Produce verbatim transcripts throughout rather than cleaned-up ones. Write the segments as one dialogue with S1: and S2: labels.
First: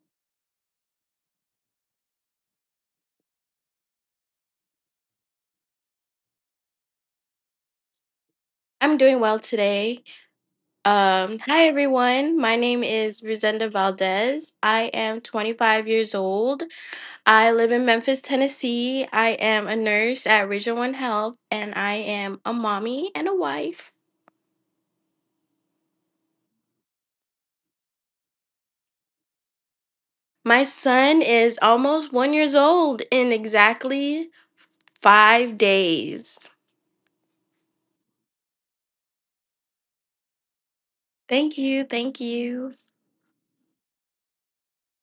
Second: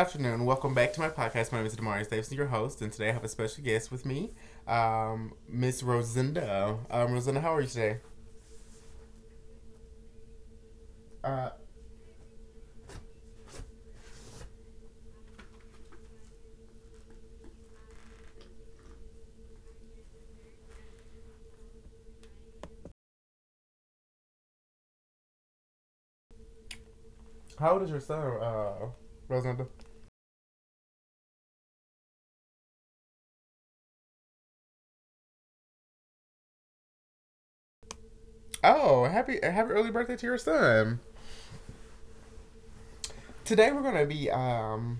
S1: afternoon. Welcome back to my podcast. My name is Damaris Davidson, your host, and today I have a special guest with me, um, Miss Rosinda. Um, Rosinda, how are you today?
S2: I'm doing well today. Um,
S1: Uh,
S2: hi, everyone. My name is Rosenda Valdez. I am twenty-five years old. I live in Memphis, Tennessee. I am a nurse at Region One Health, and I am a mommy and a wife.
S1: how old is your son, uh, Rosinda?
S2: My son is almost one years old in exactly five days.
S1: Oh, happy happy early birthday to your son.
S2: Thank you, thank you.
S1: Today we're gonna be um,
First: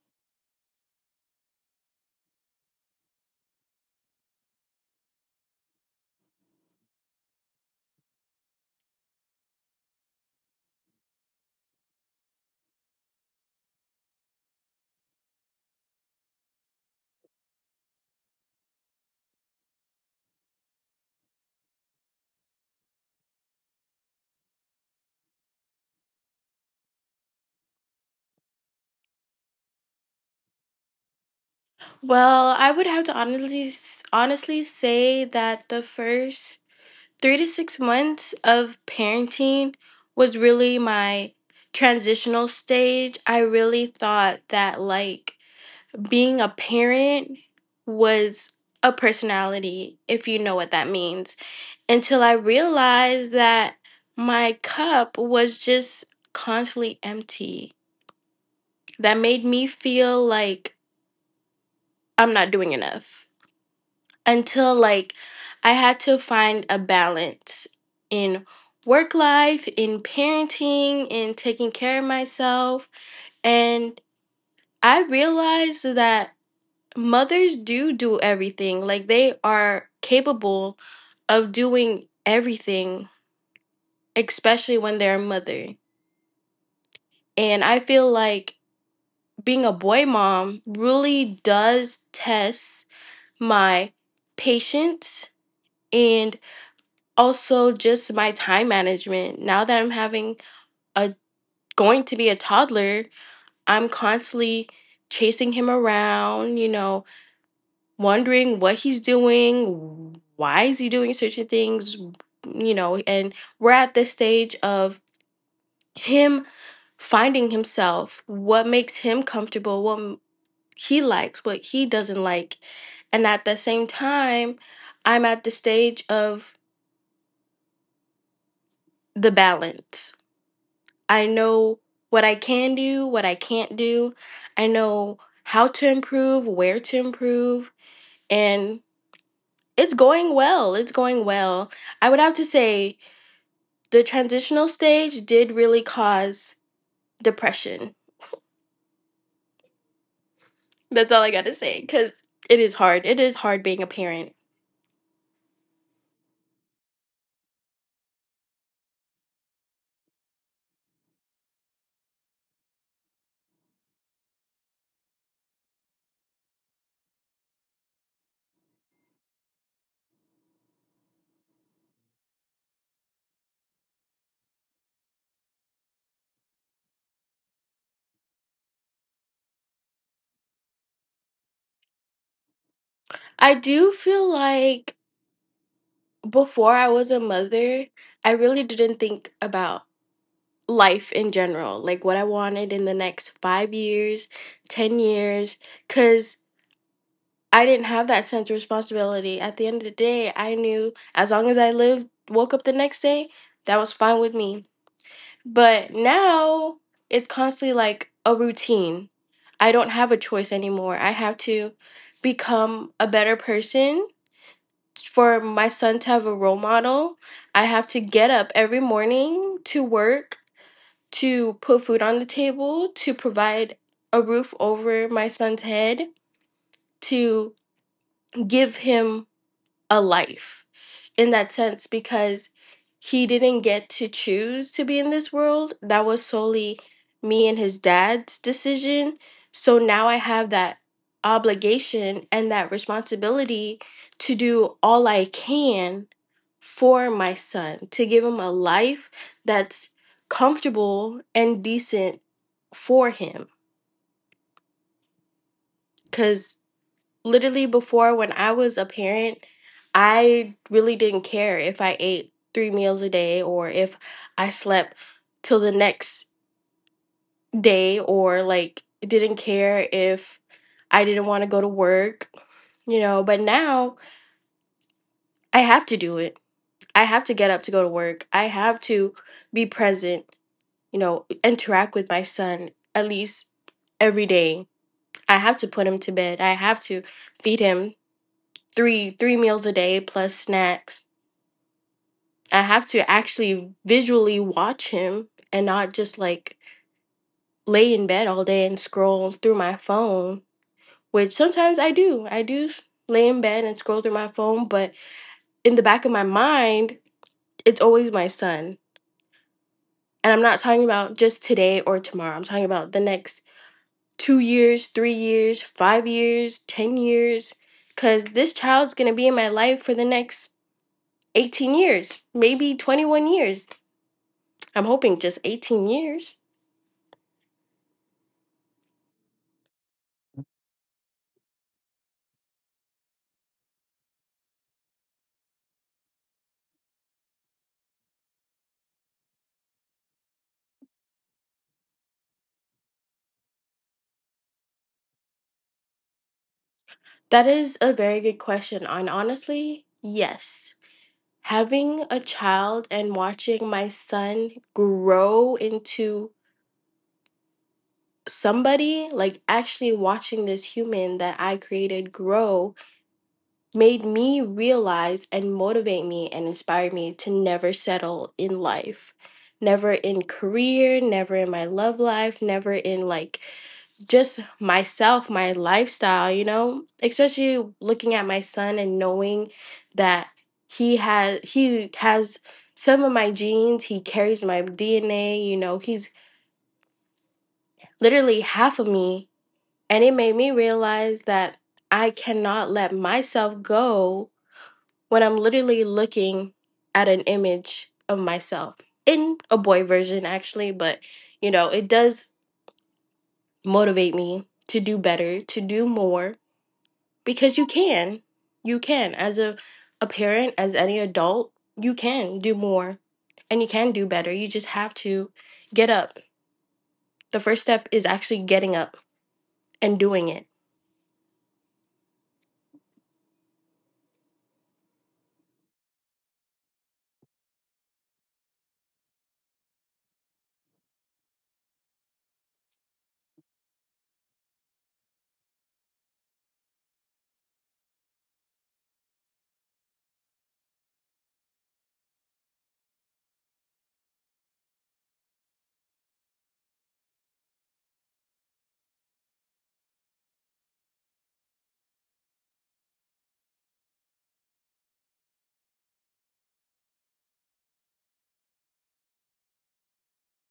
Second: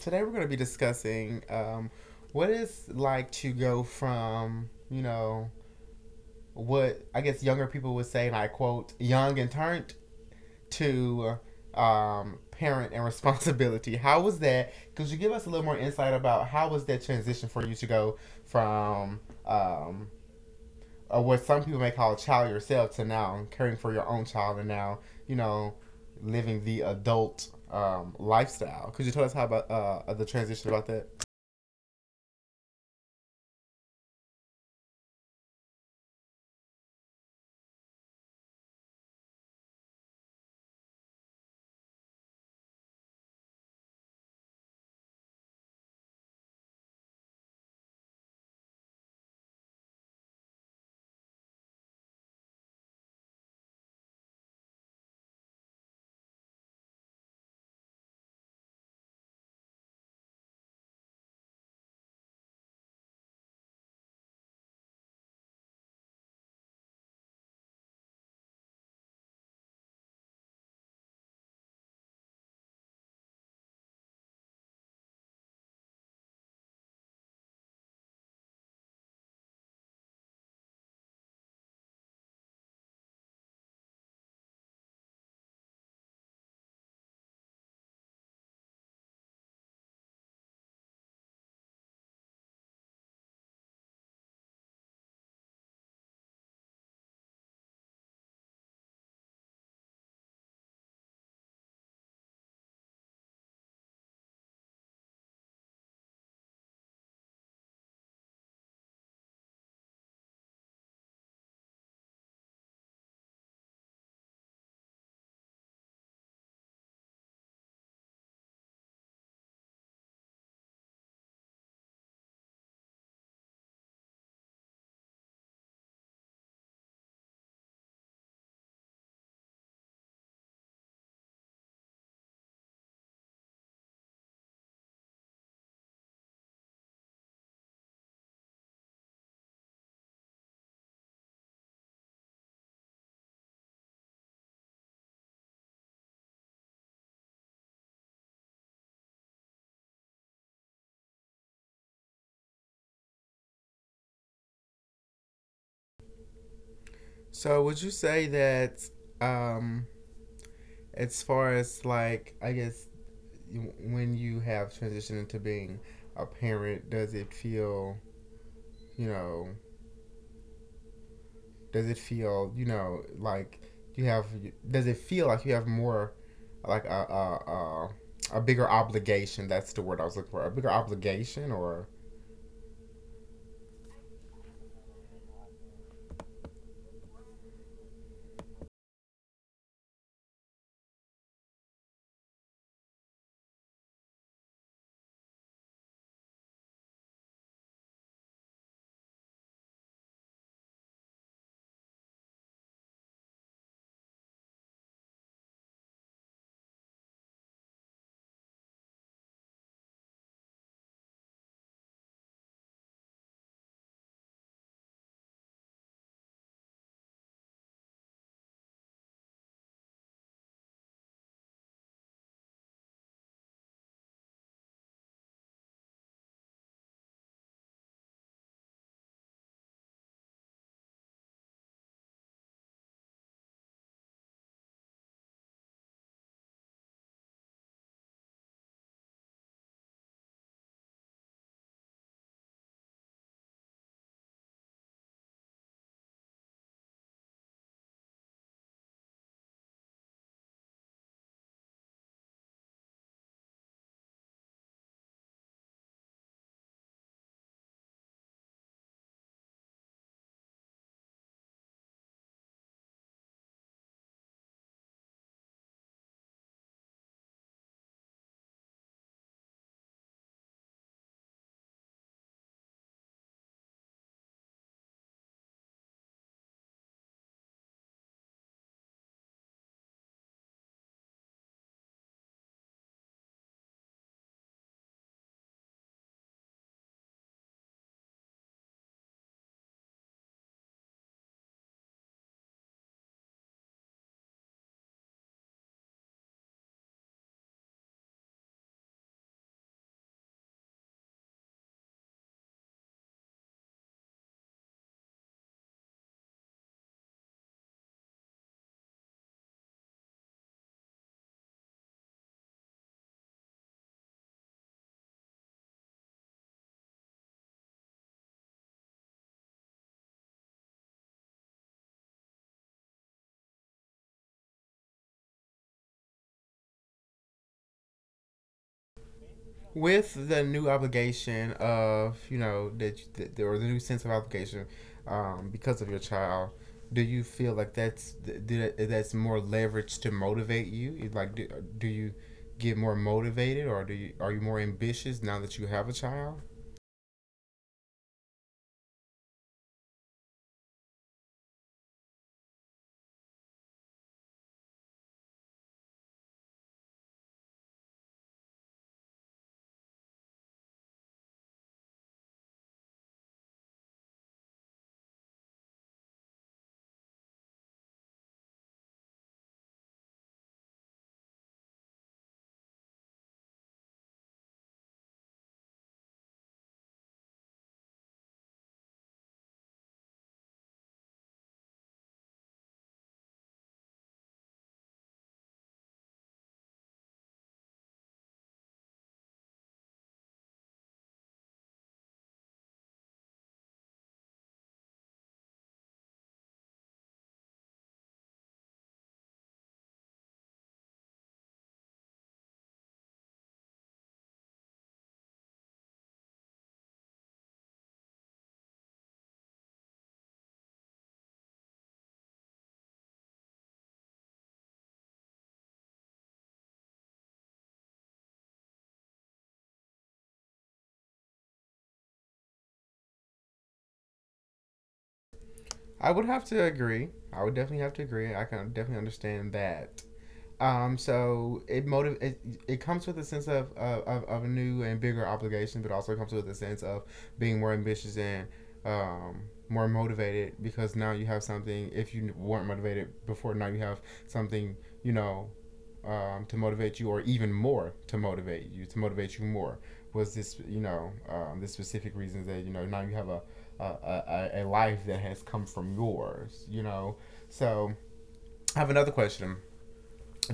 S1: Today we're gonna be discussing um, what it's like to go from you know what I guess younger people would say, and I quote, young and turned to, um, parent and responsibility. How was that? Could you give us a little more insight about how was that transition for you to go from um, uh, what some people may call a child yourself to now caring for your own child and now, you know, living the adult um, lifestyle? Could you tell us how about uh, the transition about that?
S2: Well, I would have to honestly honestly say that the first three to six months of parenting was really my transitional stage. I really thought that, like, being a parent was a personality, if you know what that means, until I realized that my cup was just constantly empty. That made me feel like I'm not doing enough. Until like I had to find a balance in work life, in parenting, in taking care of myself. And I realized that mothers do do everything. Like they are capable of doing everything, especially when they're a mother. And I feel like being a boy mom really does test my patience and also just my time management. Now that I'm having a going to be a toddler, I'm constantly chasing him around, you know, wondering what he's doing, why is he doing certain things, you know, and we're at this stage of him finding himself, what makes him comfortable, what he likes, what he doesn't like. And at the same time, I'm at the stage of the balance. I know what I can do, what I can't do. I know how to improve, where to improve, and it's going well. It's going well. I would have to say the transitional stage did really cause depression. That's all I got to say cuz it is hard. It is hard being a parent.
S1: So would you say that um, as far as, like, I guess when you have transitioned into being a parent, does it feel you know, does it feel, you know, like you have, does it feel like you have more, like a, a, a, a bigger obligation? That's the word I was looking for. A bigger obligation, or
S2: I do feel like before I was a mother, I really didn't think about life in general, like what I wanted in the next five years, ten years, because I didn't have that sense of responsibility. At the end of the day, I knew as long as I lived, woke up the next day, that was fine with me. But now it's constantly like a routine. I don't have a choice anymore. I have to become a better person for my son to have a role model. I have to get up every morning to work, to put food on the table, to provide a roof over my son's head, to give him a life in that sense because he didn't get to choose to be in this world. That was solely me and his dad's decision. So now I have that obligation and that responsibility to do all I can for my son, to give him a life that's comfortable and decent for him. Because literally before when I was a parent, I really didn't care if I ate three meals a day or if I slept till the next day or like didn't care if I didn't want to go to work, you know, but now I have to do it. I have to get up to go to work. I have to be present, you know, interact with my son at least every day. I have to put him to bed. I have to feed him three three meals a day plus snacks. I have to actually visually watch him and not just like lay in bed all day and scroll through my phone, which sometimes I do. I do lay in bed and scroll through my phone, but in the back of my mind, it's always my son. And I'm not talking about just today or tomorrow. I'm talking about the next two years, three years, five years, ten years cuz this child's going to be in my life for the next eighteen years, maybe twenty-one years. I'm hoping just eighteen years.
S1: with the new obligation of, you know, that, that or the new sense of obligation um, because of your child, do you feel like that's that's more leverage to motivate you? Like do, do you get more motivated, or do you are you more ambitious now that you have a child?
S2: That is a very good question. And honestly, yes. Having a child and watching my son grow into somebody, like actually watching this human that I created grow, made me realize and motivate me and inspire me to never settle in life. Never in career, never in my love life, never in like just myself, my lifestyle, you know, especially looking at my son and knowing that he has he has some of my genes, he carries my D N A, you know, he's literally half of me. And it made me realize that I cannot let myself go when I'm literally looking at an image of myself in a boy version actually, but you know, it does motivate me to do better, to do more because you can you can as a, a parent as any adult you can do more and you can do better. You just have to get up. The first step is actually getting up and doing it.
S1: I would have to agree. I would definitely have to agree. I can definitely understand that. Um, so it motiv- it, it comes with a sense of, uh, of of a new and bigger obligation, but also comes with a sense of being more ambitious and, um, more motivated because now you have something. If you weren't motivated before, now you have something, you know, um, to motivate you, or even more to motivate you, to motivate you more. Was this, you know, um, the specific reasons that, you know, now you have a a, a a life that has come from yours, you know? So I have another question.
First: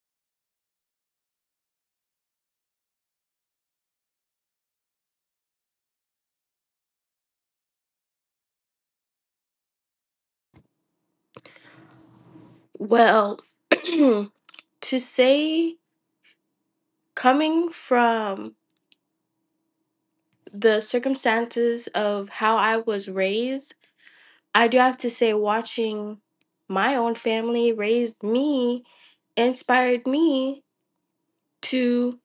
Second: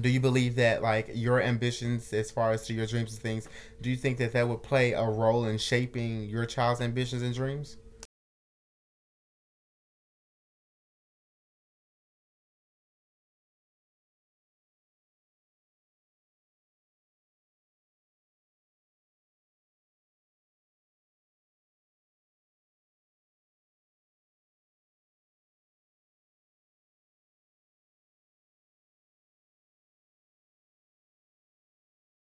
S1: Do you believe that, like, your ambitions as far as to your dreams and things, do you think that that would play a role in shaping your child's ambitions and dreams
S2: Well, to say, coming from the circumstances of how I was raised, I do have to say watching my own family raised me inspired me to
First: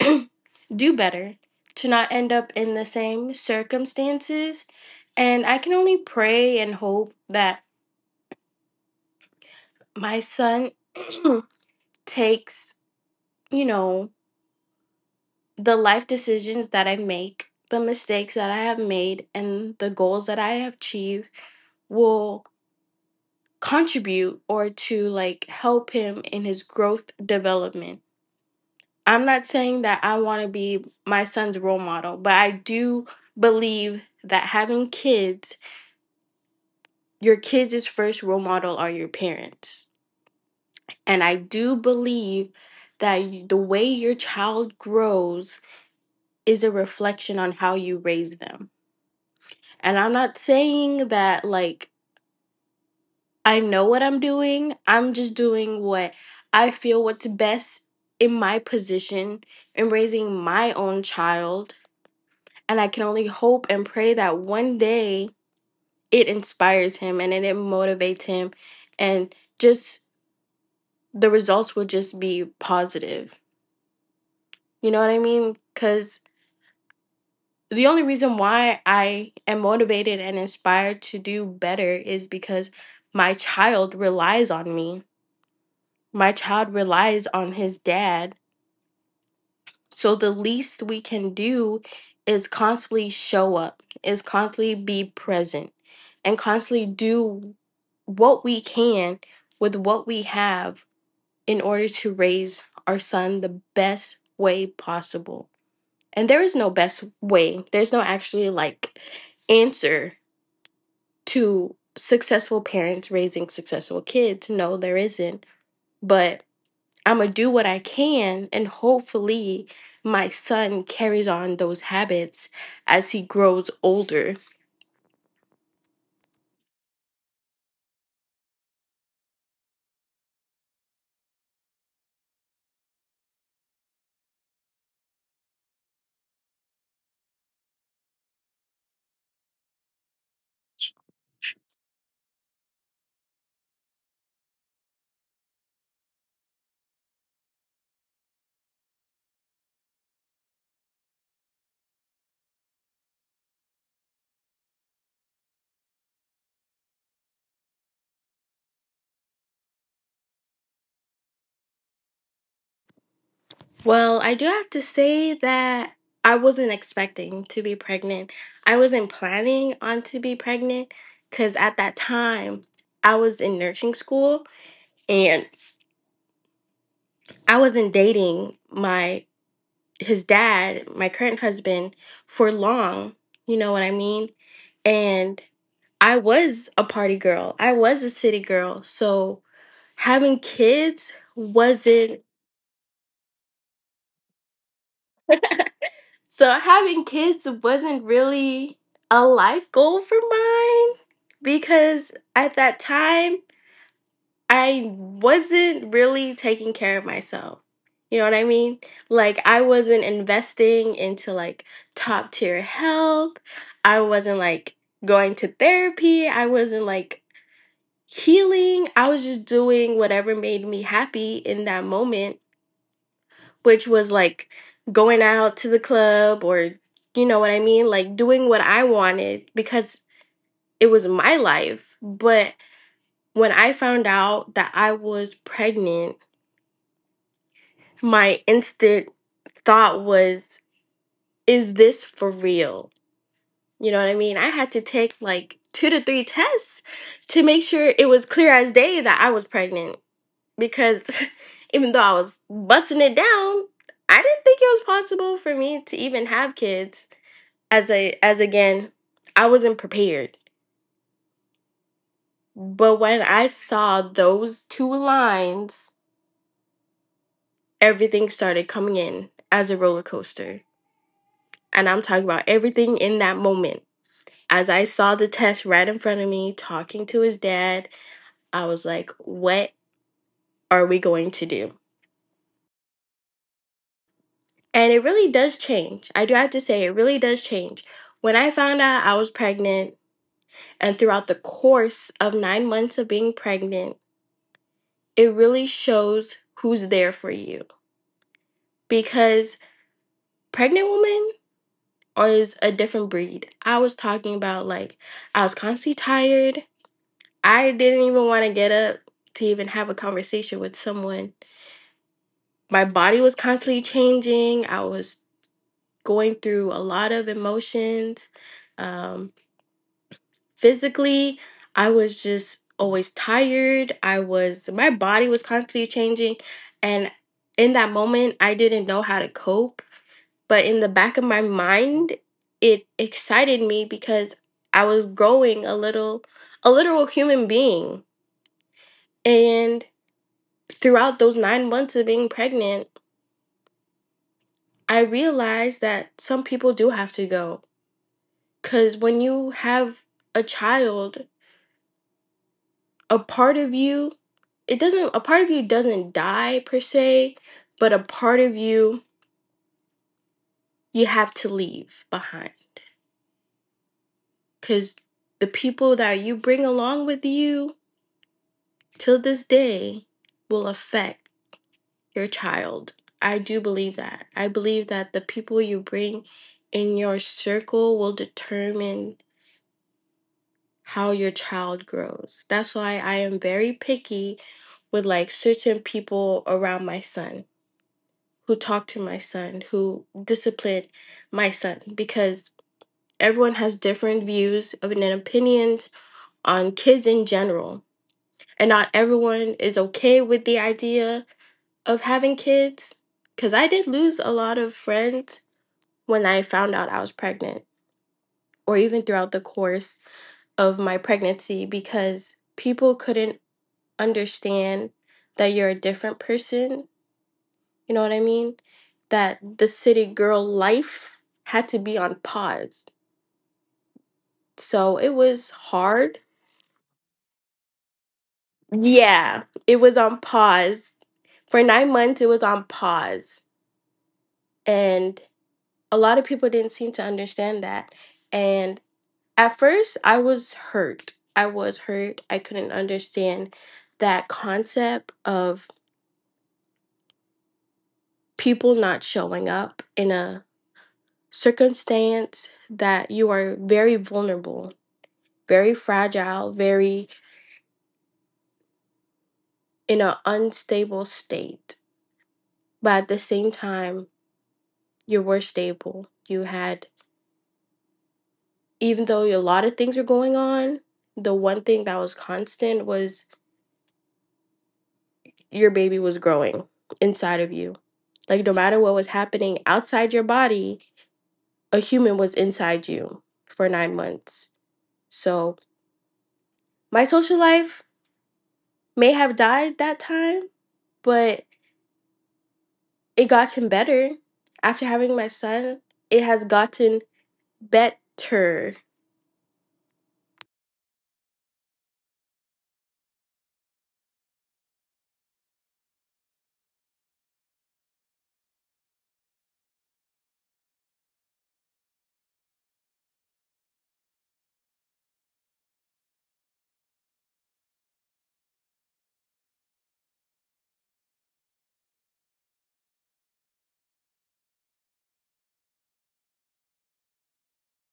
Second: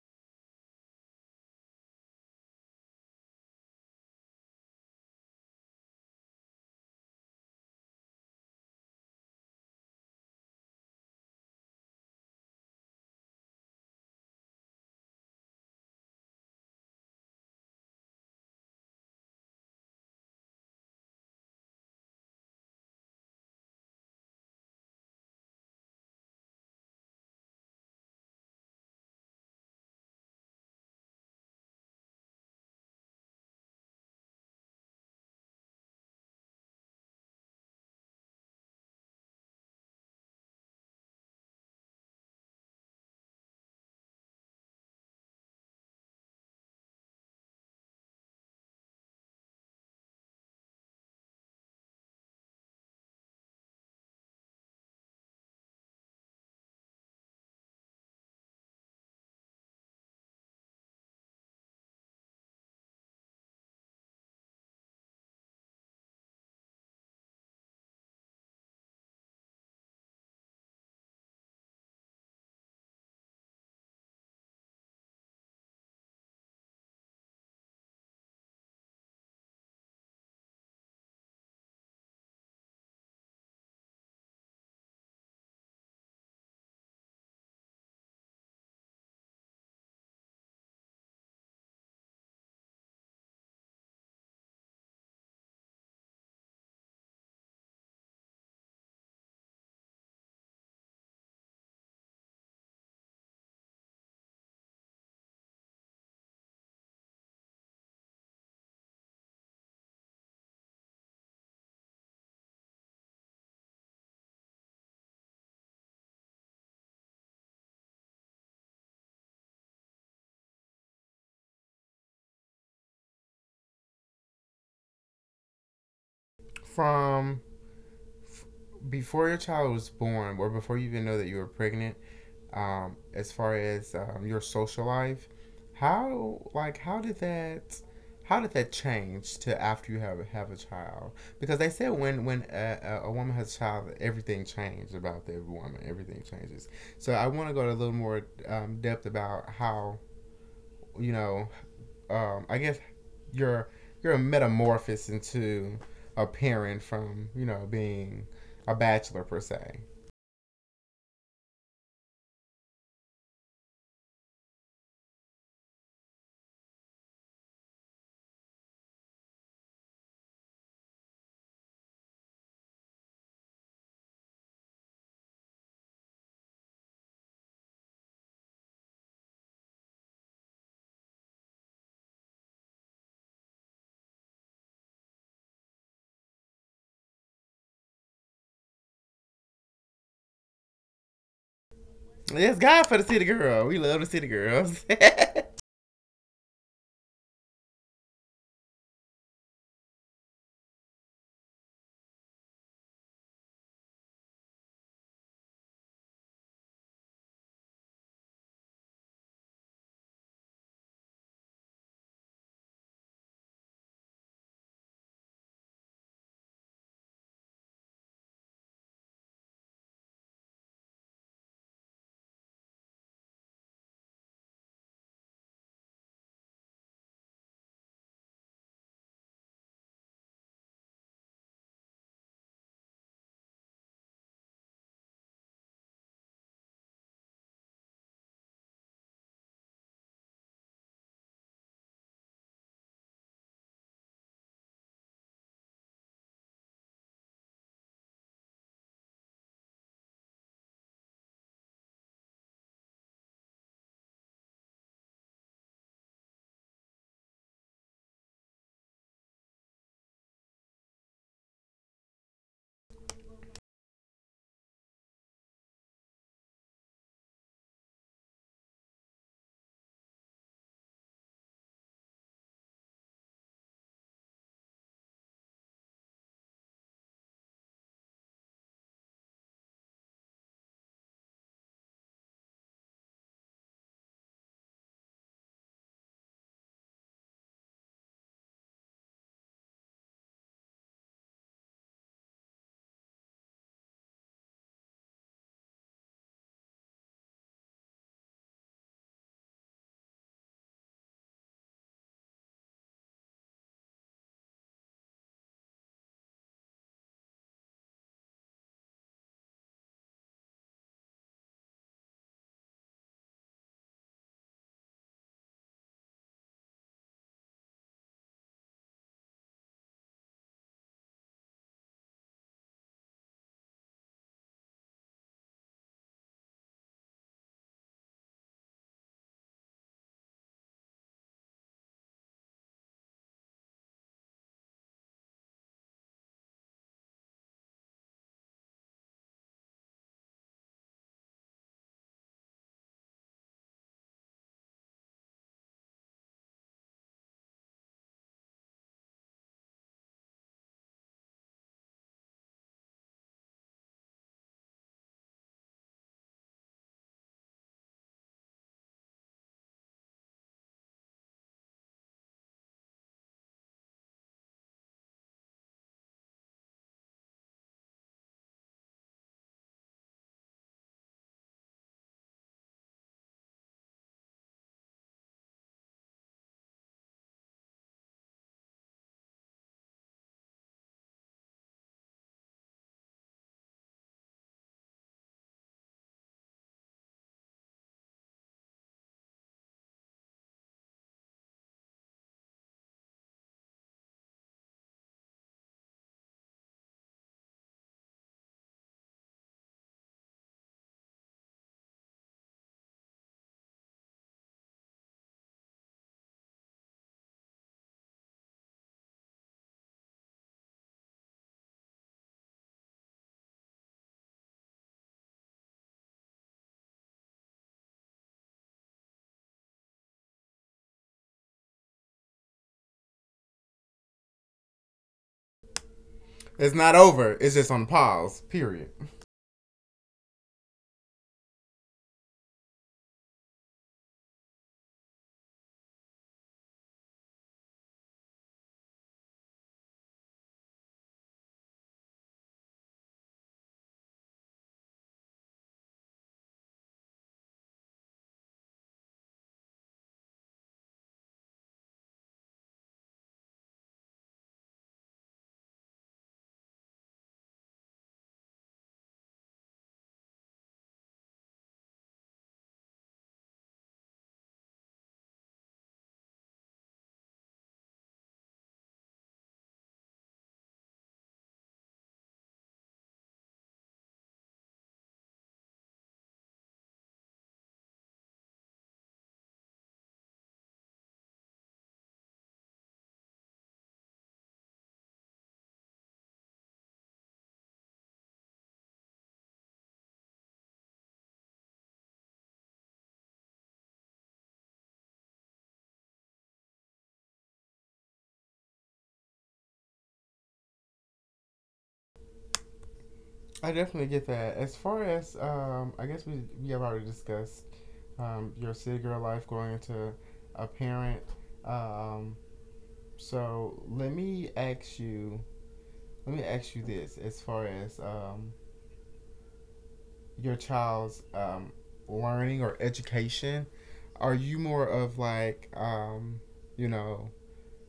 S2: do better, to not end up in the same circumstances. And I can only pray and hope that my son takes, you know, the life decisions that I make, the mistakes that I have made, and the goals that I have achieved will contribute or to like help him in his growth development. I'm not saying that I want to be my son's role model, but I do believe that having kids, your kids' first role model are your parents. And I do believe that the way your child grows is a reflection on how you raise them. And I'm not saying that, like, I know what I'm doing, I'm just doing what I feel what's best in my position in raising my own child. And I can only hope and pray that one day it inspires him and it, it motivates him. And just the results will just be positive. You know what I mean? Because the only reason why I am motivated and inspired to do better is because my child relies on me. My child relies on his dad. So the least we can do is constantly show up, is constantly be present, and constantly do what we can with what we have in order to raise our son the best way possible. And there is no best way. There's no actually like answer to successful parents raising successful kids. No, there isn't. But I'm gonna do what I can, and hopefully, my son carries on those habits as he grows older.
S1: from before your child was born, or before you even know that you were pregnant? Um, as far as um, your social life, how like how did that, how did that change to after you have have a child? Because they said when when a, a woman has a child, everything changed about the woman. Everything changes. So I want to go to a little more um, depth about how, you know, um, I guess you're you're a metamorphosis into a parent from, you know, being a bachelor per se.
S2: Well, I do have to say that I wasn't expecting to be pregnant. I wasn't planning on to be pregnant because at that time I was in nursing school and I wasn't dating my his dad, my current husband, for long. You know what I mean? And I was a party girl. I was a city girl. So having kids wasn't
S1: It's God for the city girl. We love the city girls.
S2: so having kids wasn't really a life goal for mine because at that time I wasn't really taking care of myself. You know what I mean? Like I wasn't investing into like top tier health. I wasn't like going to therapy. I wasn't like healing. I was just doing whatever made me happy in that moment, which was like going out to the club or, you know what I mean? Like doing what I wanted because it was my life. But when I found out that I was pregnant, my instant thought was, is this for real? You know what I mean? I had to take like two to three tests to make sure it was clear as day that I was pregnant because even though I was busting it down, I didn't think it was possible for me to even have kids. As a as again, I wasn't prepared. But when I saw those two lines, everything started coming in as a roller coaster. And I'm talking about everything in that moment. As I saw the test right in front of me, talking to his dad, I was like, what are we going to do? And it really does change. I do have to say, it really does change. When I found out I was pregnant, and throughout the course of nine months of being pregnant, it really shows who's there for you. Because pregnant woman is a different breed. I was talking about like, I was constantly tired. I didn't even want to get up to even have a conversation with someone. My body was constantly changing. I was going through a lot of emotions. Um, Physically, I was just always tired. I was My body was constantly changing, and in that moment I didn't know how to cope. But in the back of my mind, it excited me because I was growing a little a literal human being. And throughout those nine months of being pregnant, I realized that some people do have to go, because when you have a child, a part of you, it doesn't a part of you doesn't die per se, but a part of you, you have to leave behind. Because the people that you bring along with you till this day will affect your child. I do believe that. I believe that the people you bring in your circle will determine how your child grows. That's why I am very picky with, like, certain people around my son, who talked to my son, who disciplined my son, because everyone has different views and opinions on kids in general. And not everyone is okay with the idea of having kids. Because I did lose a lot of friends when I found out I was pregnant, or even throughout the course of my pregnancy, because people couldn't understand that you're a different person. You know what I mean? That the city girl life had to be on pause. So it was hard.
S1: It's not over. It's just on pause. Period.
S2: Yeah, it was on pause. For nine months, it was on pause. And a lot of people didn't seem to understand that. And at first, I was hurt. I was hurt. I couldn't understand that concept of people not showing up in a circumstance that you are very vulnerable, very fragile, very in an unstable state. But at the same time, you were stable. You had, even though a lot of things were going on, the one thing that was constant was your baby was growing inside of you. Like, no matter what was happening outside your body, a human was inside you for nine months. So, my social life may have died that time, but it gotten better. After having my son, it has gotten better.
S1: I definitely get that. As far as um, I guess we we have already discussed um, your city girl life going into a parent. Um, so let me ask you. Let me ask you this. As far as um, your child's um, learning or education? Are you more of like, um, you know,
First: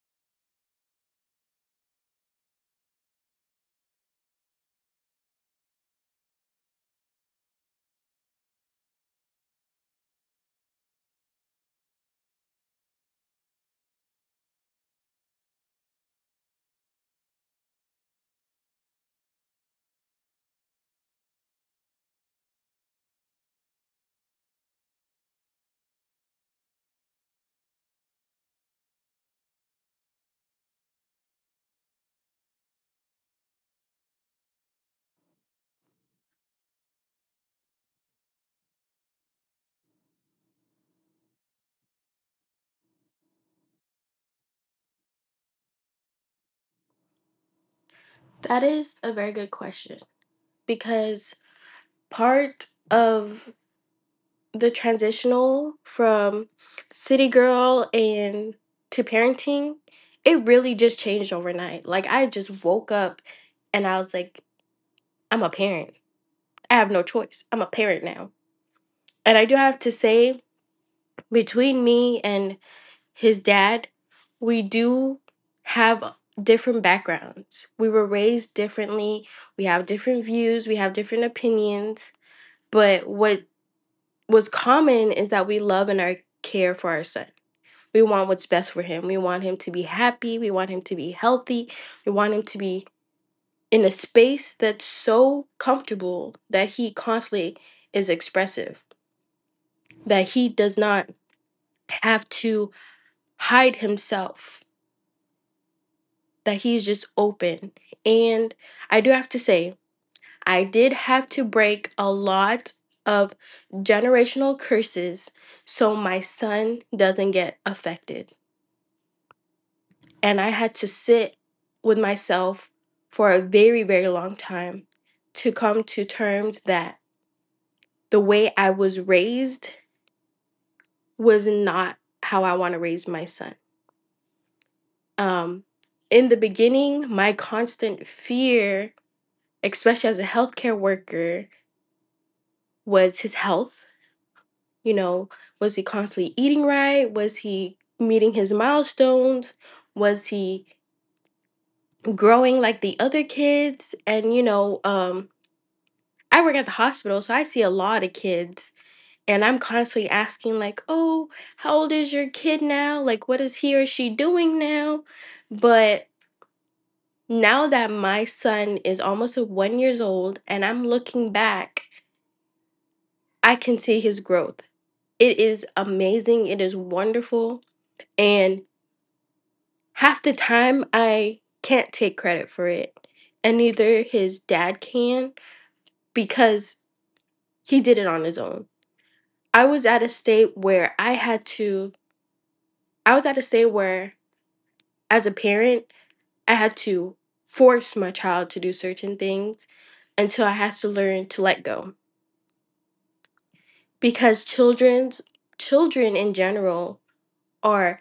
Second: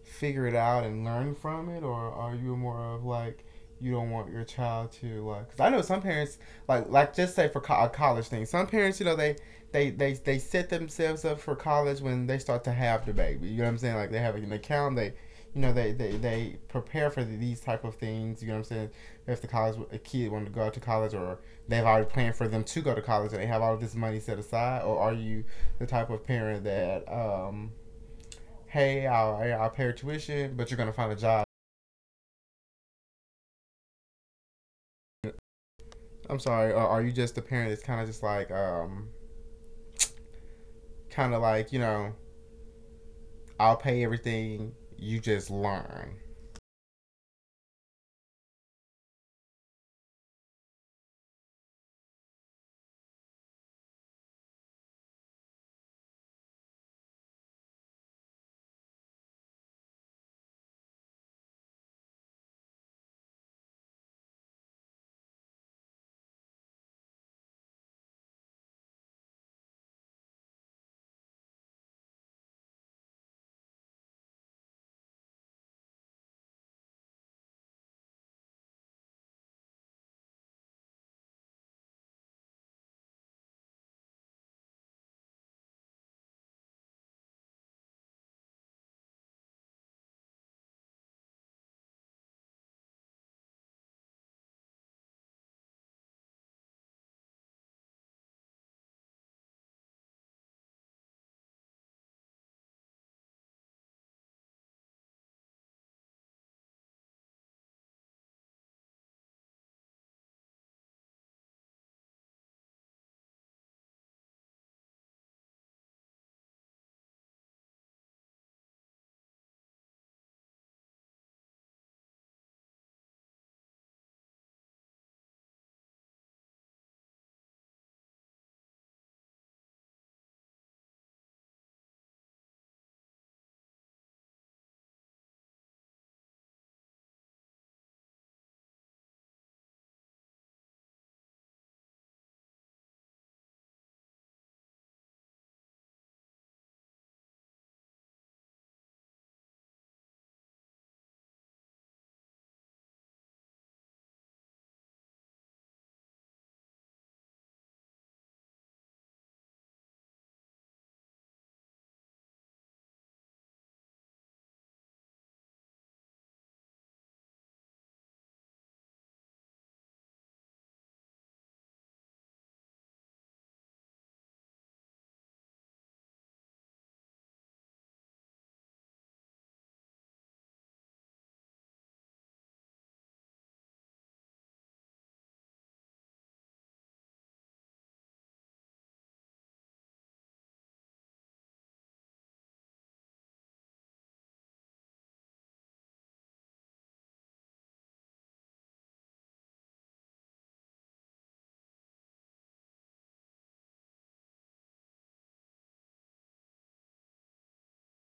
S1: figure it out and learn from it, or are you more of like you don't want your child to like? Because I know some parents, like like just say for co- a college thing, some parents, you know, they. They, they, they set themselves up for college when they start to have the baby. You know what I'm saying? Like they have an account, they, you know, they, they, they prepare for these type of things, you know what I'm saying? If the college a kid wanted to go out to college, or they've already planned for them to go to college and they have all this money set aside, or are you the type of parent that, um, hey, I'll, hey, I'll pay your tuition, but you're going to find a job? I'm sorry, uh, are you just the parent that's kind of just like, um, kind of like, you know, I'll pay everything, you just learn?
S2: That is a very good question, because part of the transitional from city girl and to parenting, it really just changed overnight. Like, I just woke up and I was like, I'm a parent. I have no choice. I'm a parent now. And I do have to say, between me and his dad, we do have different backgrounds. We were raised differently. We have different views. We have different opinions. But what was common is that we love and our care for our son. We want what's best for him. We want him to be happy. We want him to be healthy. We want him to be in a space that's so comfortable that he constantly is expressive, that he does not have to hide himself, that he's just open. And I do have to say, I did have to break a lot of generational curses so my son doesn't get affected. And I had to sit with myself for a very, very long time to come to terms that the way I was raised was not how I want to raise my son. Um, in the beginning, my constant fear, especially as a healthcare worker, was his health. You know, was he constantly eating right? Was he meeting his milestones? Was he growing like the other kids? And, you know, um, I work at the hospital, so I see a lot of kids. And I'm constantly asking, like, oh, how old is your kid now? Like, what is he or she doing now? But now that my son is almost one years old and I'm looking back, I can see his growth. It is amazing. It is wonderful. And half the time, I can't take credit for it. And neither his dad can, because he did it on his own. I was at a state where I had to, I was at a state where, as a parent, I had to force my child to do certain things until I had to learn to let go. Because children's children in general are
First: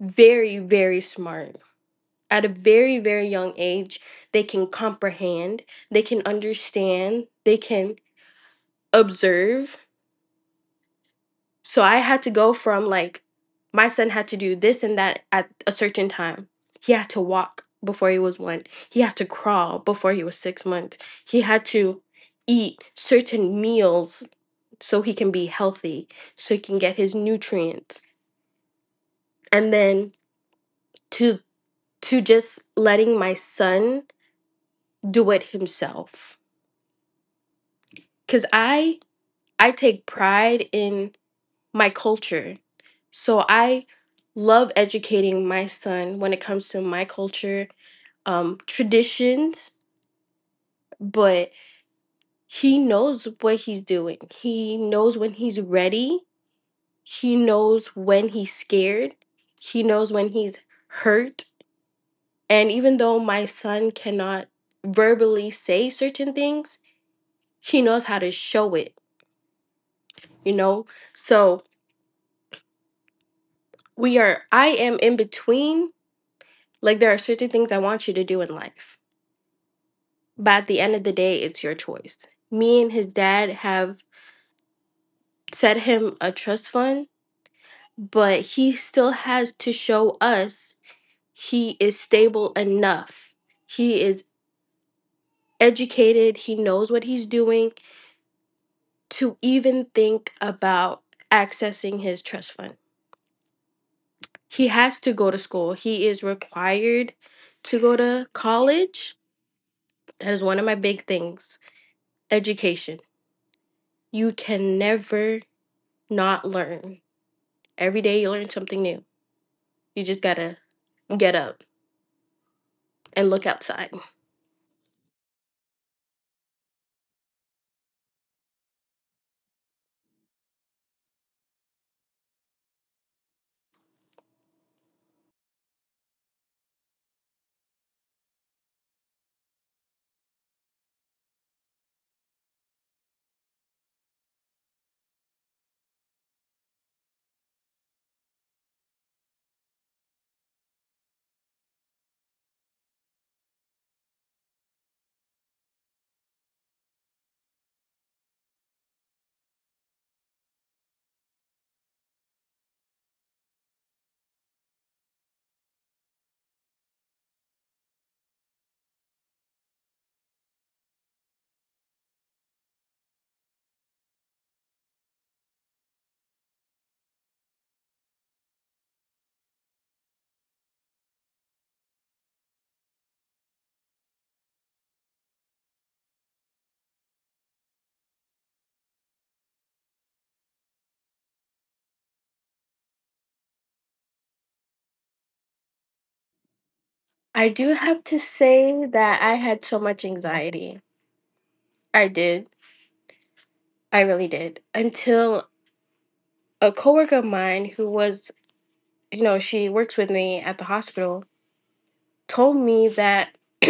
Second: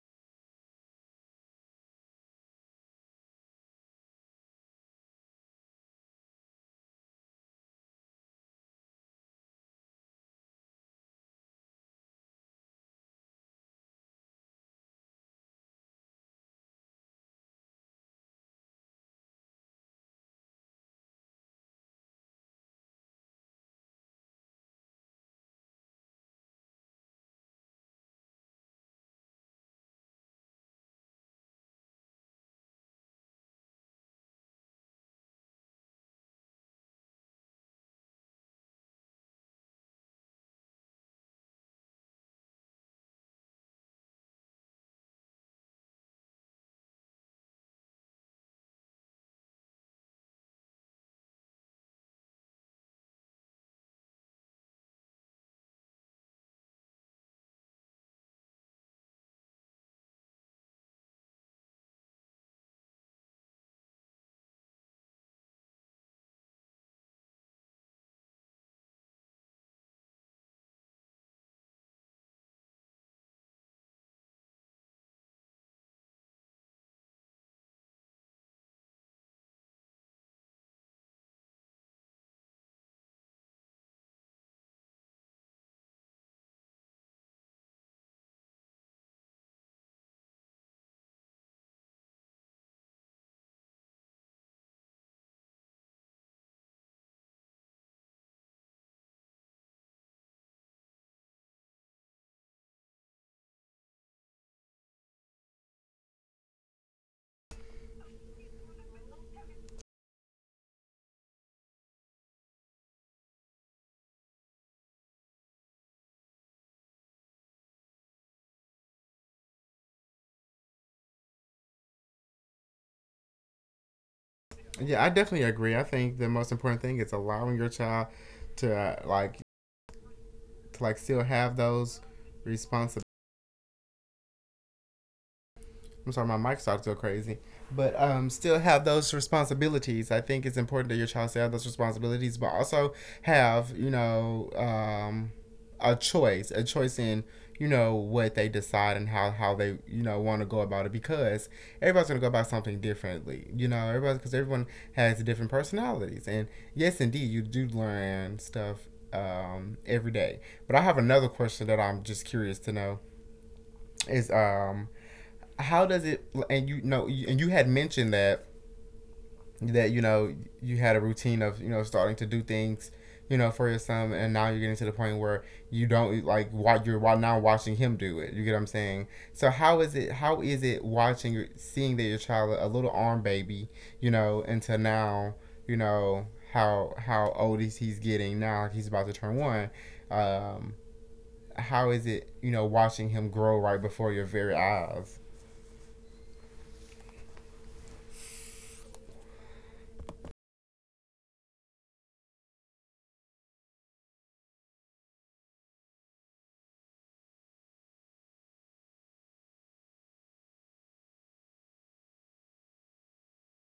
S2: very, very smart. At a very, very young age, they can comprehend, they can understand, they can observe. So I had to go from, like, my son had to do this and that at a certain time, he had to walk before he was one, he had to crawl before he was six months, he had to eat certain meals so he can be healthy, so he can get his nutrients, and then to to just letting my son do it himself. Because i I take pride in my culture. So I love educating my son when it comes to my culture, um, traditions. But he knows what he's doing. He knows when he's ready. He knows when he's scared. He knows when he's hurt. And even though my son cannot verbally say certain things, he knows how to show it, you know? So we are, I am in between. Like, there are certain things I want you to do in life. But at the end of the day, it's your choice. Me and his dad have set him a trust fund, but he still has to show us he is stable enough. He is educated, he knows what he's doing, to even think about accessing his trust fund. He has to go to school. He is required to go to college. That is one of my big things: education. You can never not learn. Every day you learn something new. You just gotta get up and look outside.
S1: Yeah, I definitely agree. I think the most important thing is allowing your child to, uh, like to like still have those responsibilities. I'm sorry, my mic started to go crazy. But um, still have those responsibilities. I think it's important that your child still have those responsibilities, but also have, you know, um, a choice, a choice in, you know, what they decide and how, how they, you know, want to go about it, because everybody's going to go about something differently, you know, everybody, because everyone has different personalities. And yes, indeed, you do learn stuff um, every day. But I have another question that I'm just curious to know is, um, how does it? And you know, and you had mentioned that that, you know, you had a routine of, you know, starting to do things, you know, for your son, and now you're getting to the point where you don't like why you're now watching him do it, you get what I'm saying? So how is it, how is it watching, seeing that your child a little arm baby, you know, until now, you know, how how old is he's getting now? Like, he's about to turn one. um how is it, you know, watching him grow right before your very eyes?
S2: I do have to say that I had so much anxiety. I did. I really did. Until a coworker of mine who was, you know, she works with me at the hospital, told me that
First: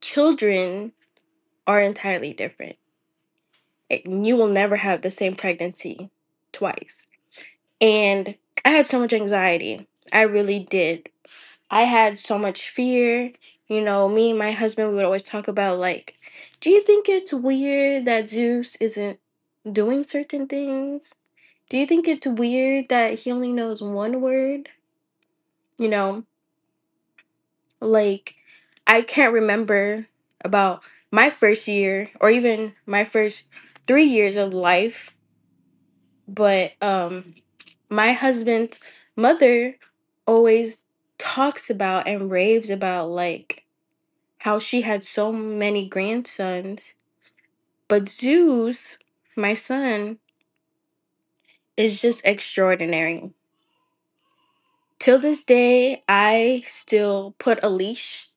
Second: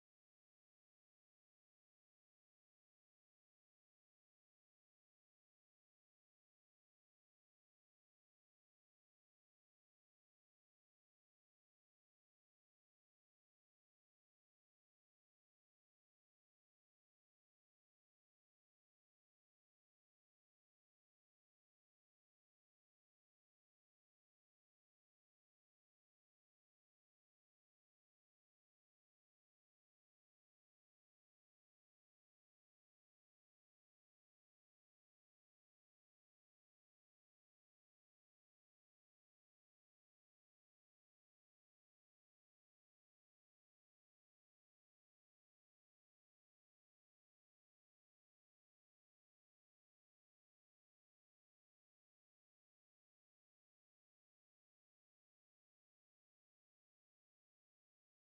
S2: children are entirely different. Eh, You will never have the same pregnancy twice. And I had so much anxiety. I really did. I had so much fear. You know, me and my husband, we would always talk about, like, do you think it's weird that Zeus isn't doing certain things? Do you think it's weird that he only knows one word? You know, like, I can't remember about my first year or even my first three years of life, but um, my husband's mother always talks about and raves about, like, how she had so many grandsons. But Zeus, my son, is just extraordinary. Till this day, I still put a leash.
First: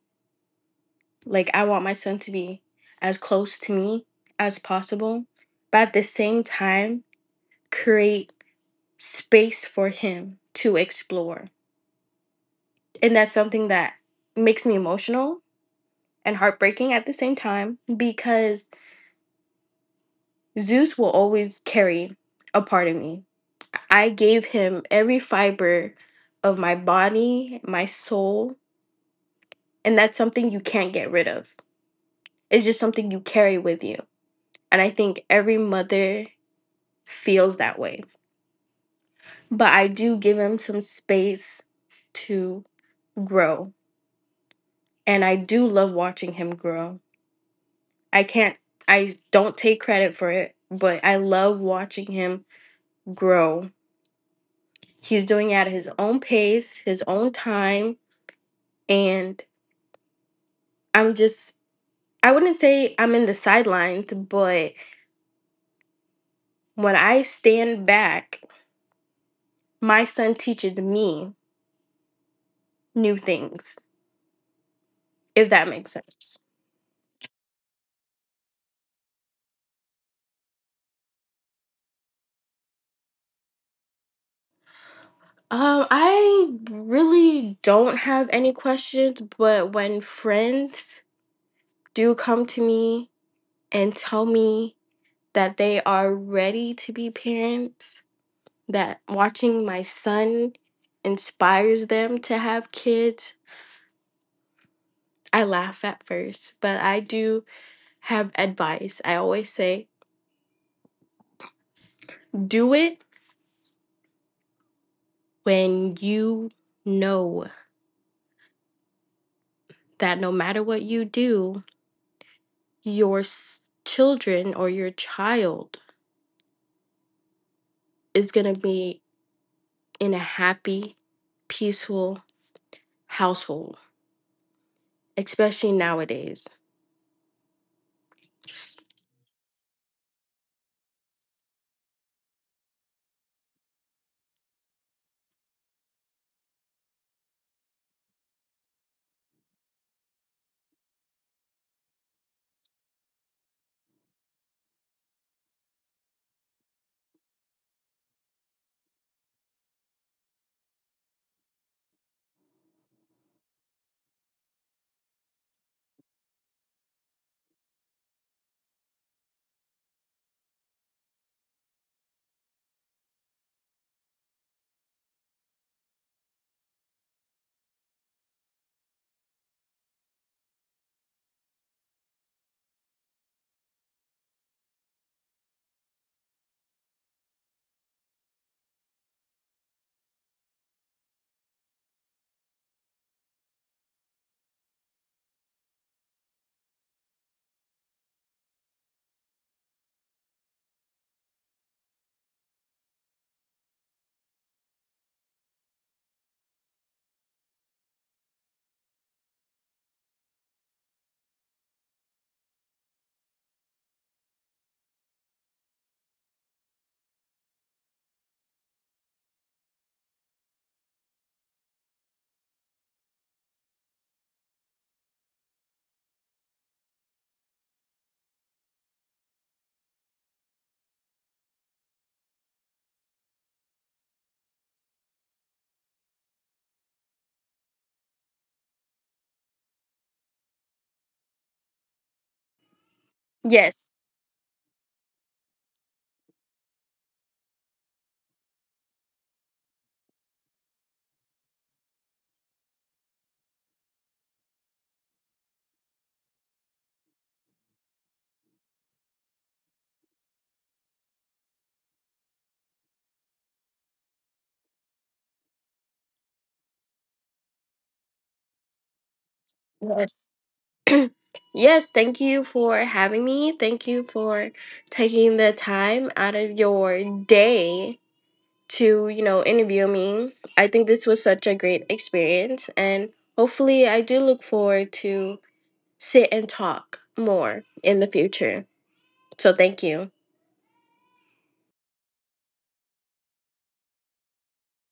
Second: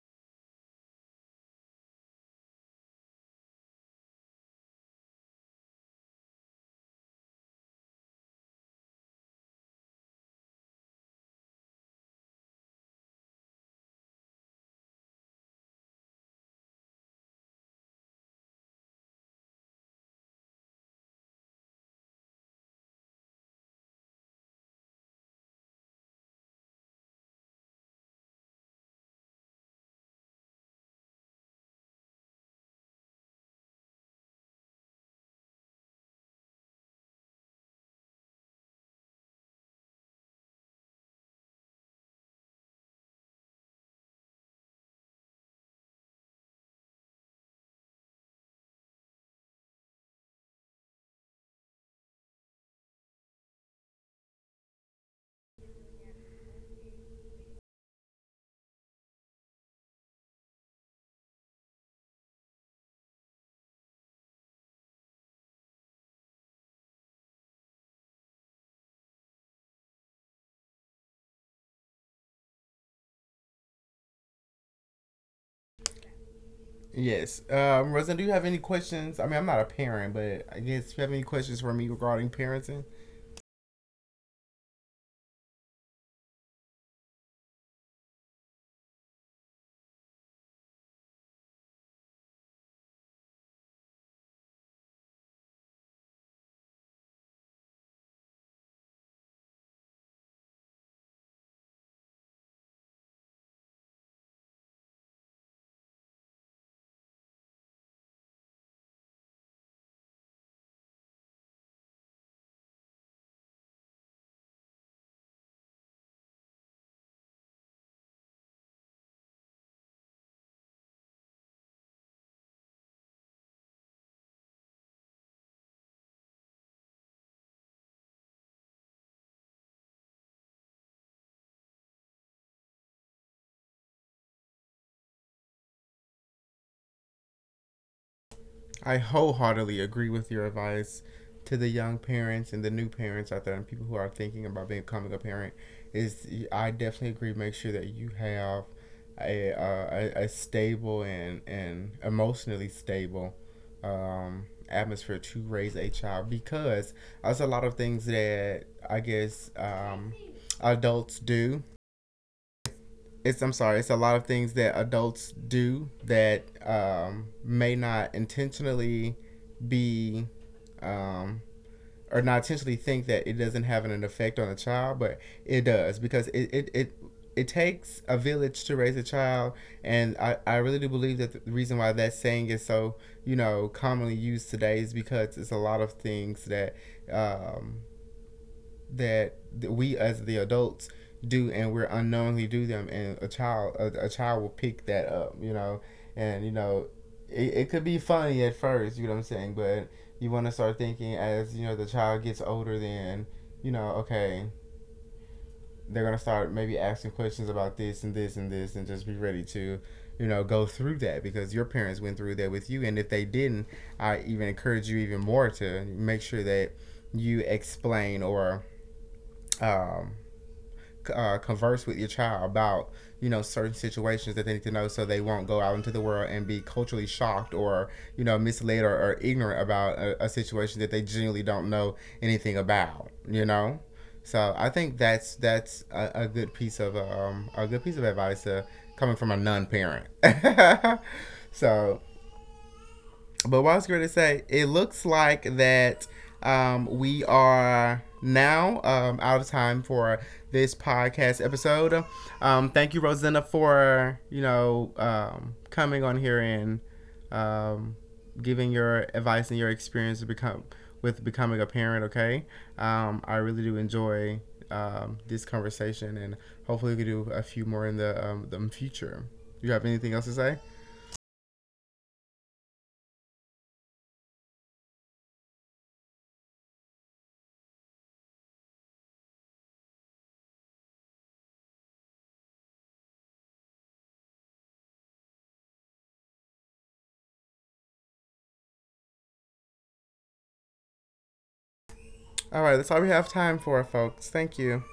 S2: Like, I want my son to be as close to me as possible, but at the same time, create space for him to explore. And that's something that makes me emotional and heartbreaking at the same time, because Zeus will always carry a part of me. I gave him every fiber of my body, my soul, and that's something you can't get rid of. It's just something you carry with you. And I think every mother feels that way. But I do give him some space to grow. And I do love watching him grow. I can't, I don't take credit for it, but I love watching him grow. He's doing it at his own pace, his own time. And I'm just, I wouldn't say I'm in the sidelines, but when I stand back, my son teaches me new things, if that makes sense.
S1: Yes. Um, Rosen, do you have any questions? I mean, I'm not a parent, but I guess if you have any questions for me regarding parenting?
S2: Um, I really don't have any questions, but when friends do come to me and tell me that they are ready to be parents, that watching my son inspires them to have kids, I laugh at first, but I do have advice. I always say, do it when you know that no matter what you do, your s- children or your child is going to be in a happy, peaceful household, especially nowadays.
S1: I wholeheartedly agree with your advice to the young parents and the new parents out there and people who are thinking about becoming a parent. Is, I definitely agree. Make sure that you have a, uh, a, a stable and and emotionally stable um, atmosphere to raise a child, because there's a lot of things that I guess um, adults do. It's, I'm sorry, it's a lot of things that adults do that um, may not intentionally be, um, or not intentionally think that it doesn't have an effect on a child, but it does, because it it, it it takes a village to raise a child. And I, I really do believe that the reason why that saying is so, you know, commonly used today is because it's a lot of things that, um, that we as the adults do, and we're unknowingly do them, and a child, a, a child will pick that up, you know? And you know, it, it could be funny at first, you know what I'm saying? But you want to start thinking, as you know, the child gets older, then, you know, okay, they're gonna start maybe asking questions about this and this and this, and just be ready to, you know, go through that, because your parents went through that with you. And if they didn't, I even encourage you even more to make sure that you explain or, um, uh, converse with your child about, you know, certain situations that they need to know, so they won't go out into the world and be culturally shocked or, you know, misled or, or ignorant about a, a situation that they genuinely don't know anything about, you know? So I think that's that's a, a good piece of um, a good piece of advice uh, coming from a non-parent. So but what I was
S2: Yes.
S1: going to say, it looks like that um, we are now um, out of time for this podcast episode. Um, thank you, Rosanna, for, you know, um, coming on here and, um, giving your advice and your experience to become with becoming a parent. Okay, um, I really do enjoy um, this conversation, and hopefully we can do a few more in the um, the future. You have anything else
S2: Yes.
S1: to say?
S2: Yes. Thank you for having me. Thank you for taking the time out of your day to, you know, interview me. I think this was such a great experience, and hopefully I do look forward to sit and talk more in the future. So thank you.
S1: All right, that's all we have time for, folks. Thank you.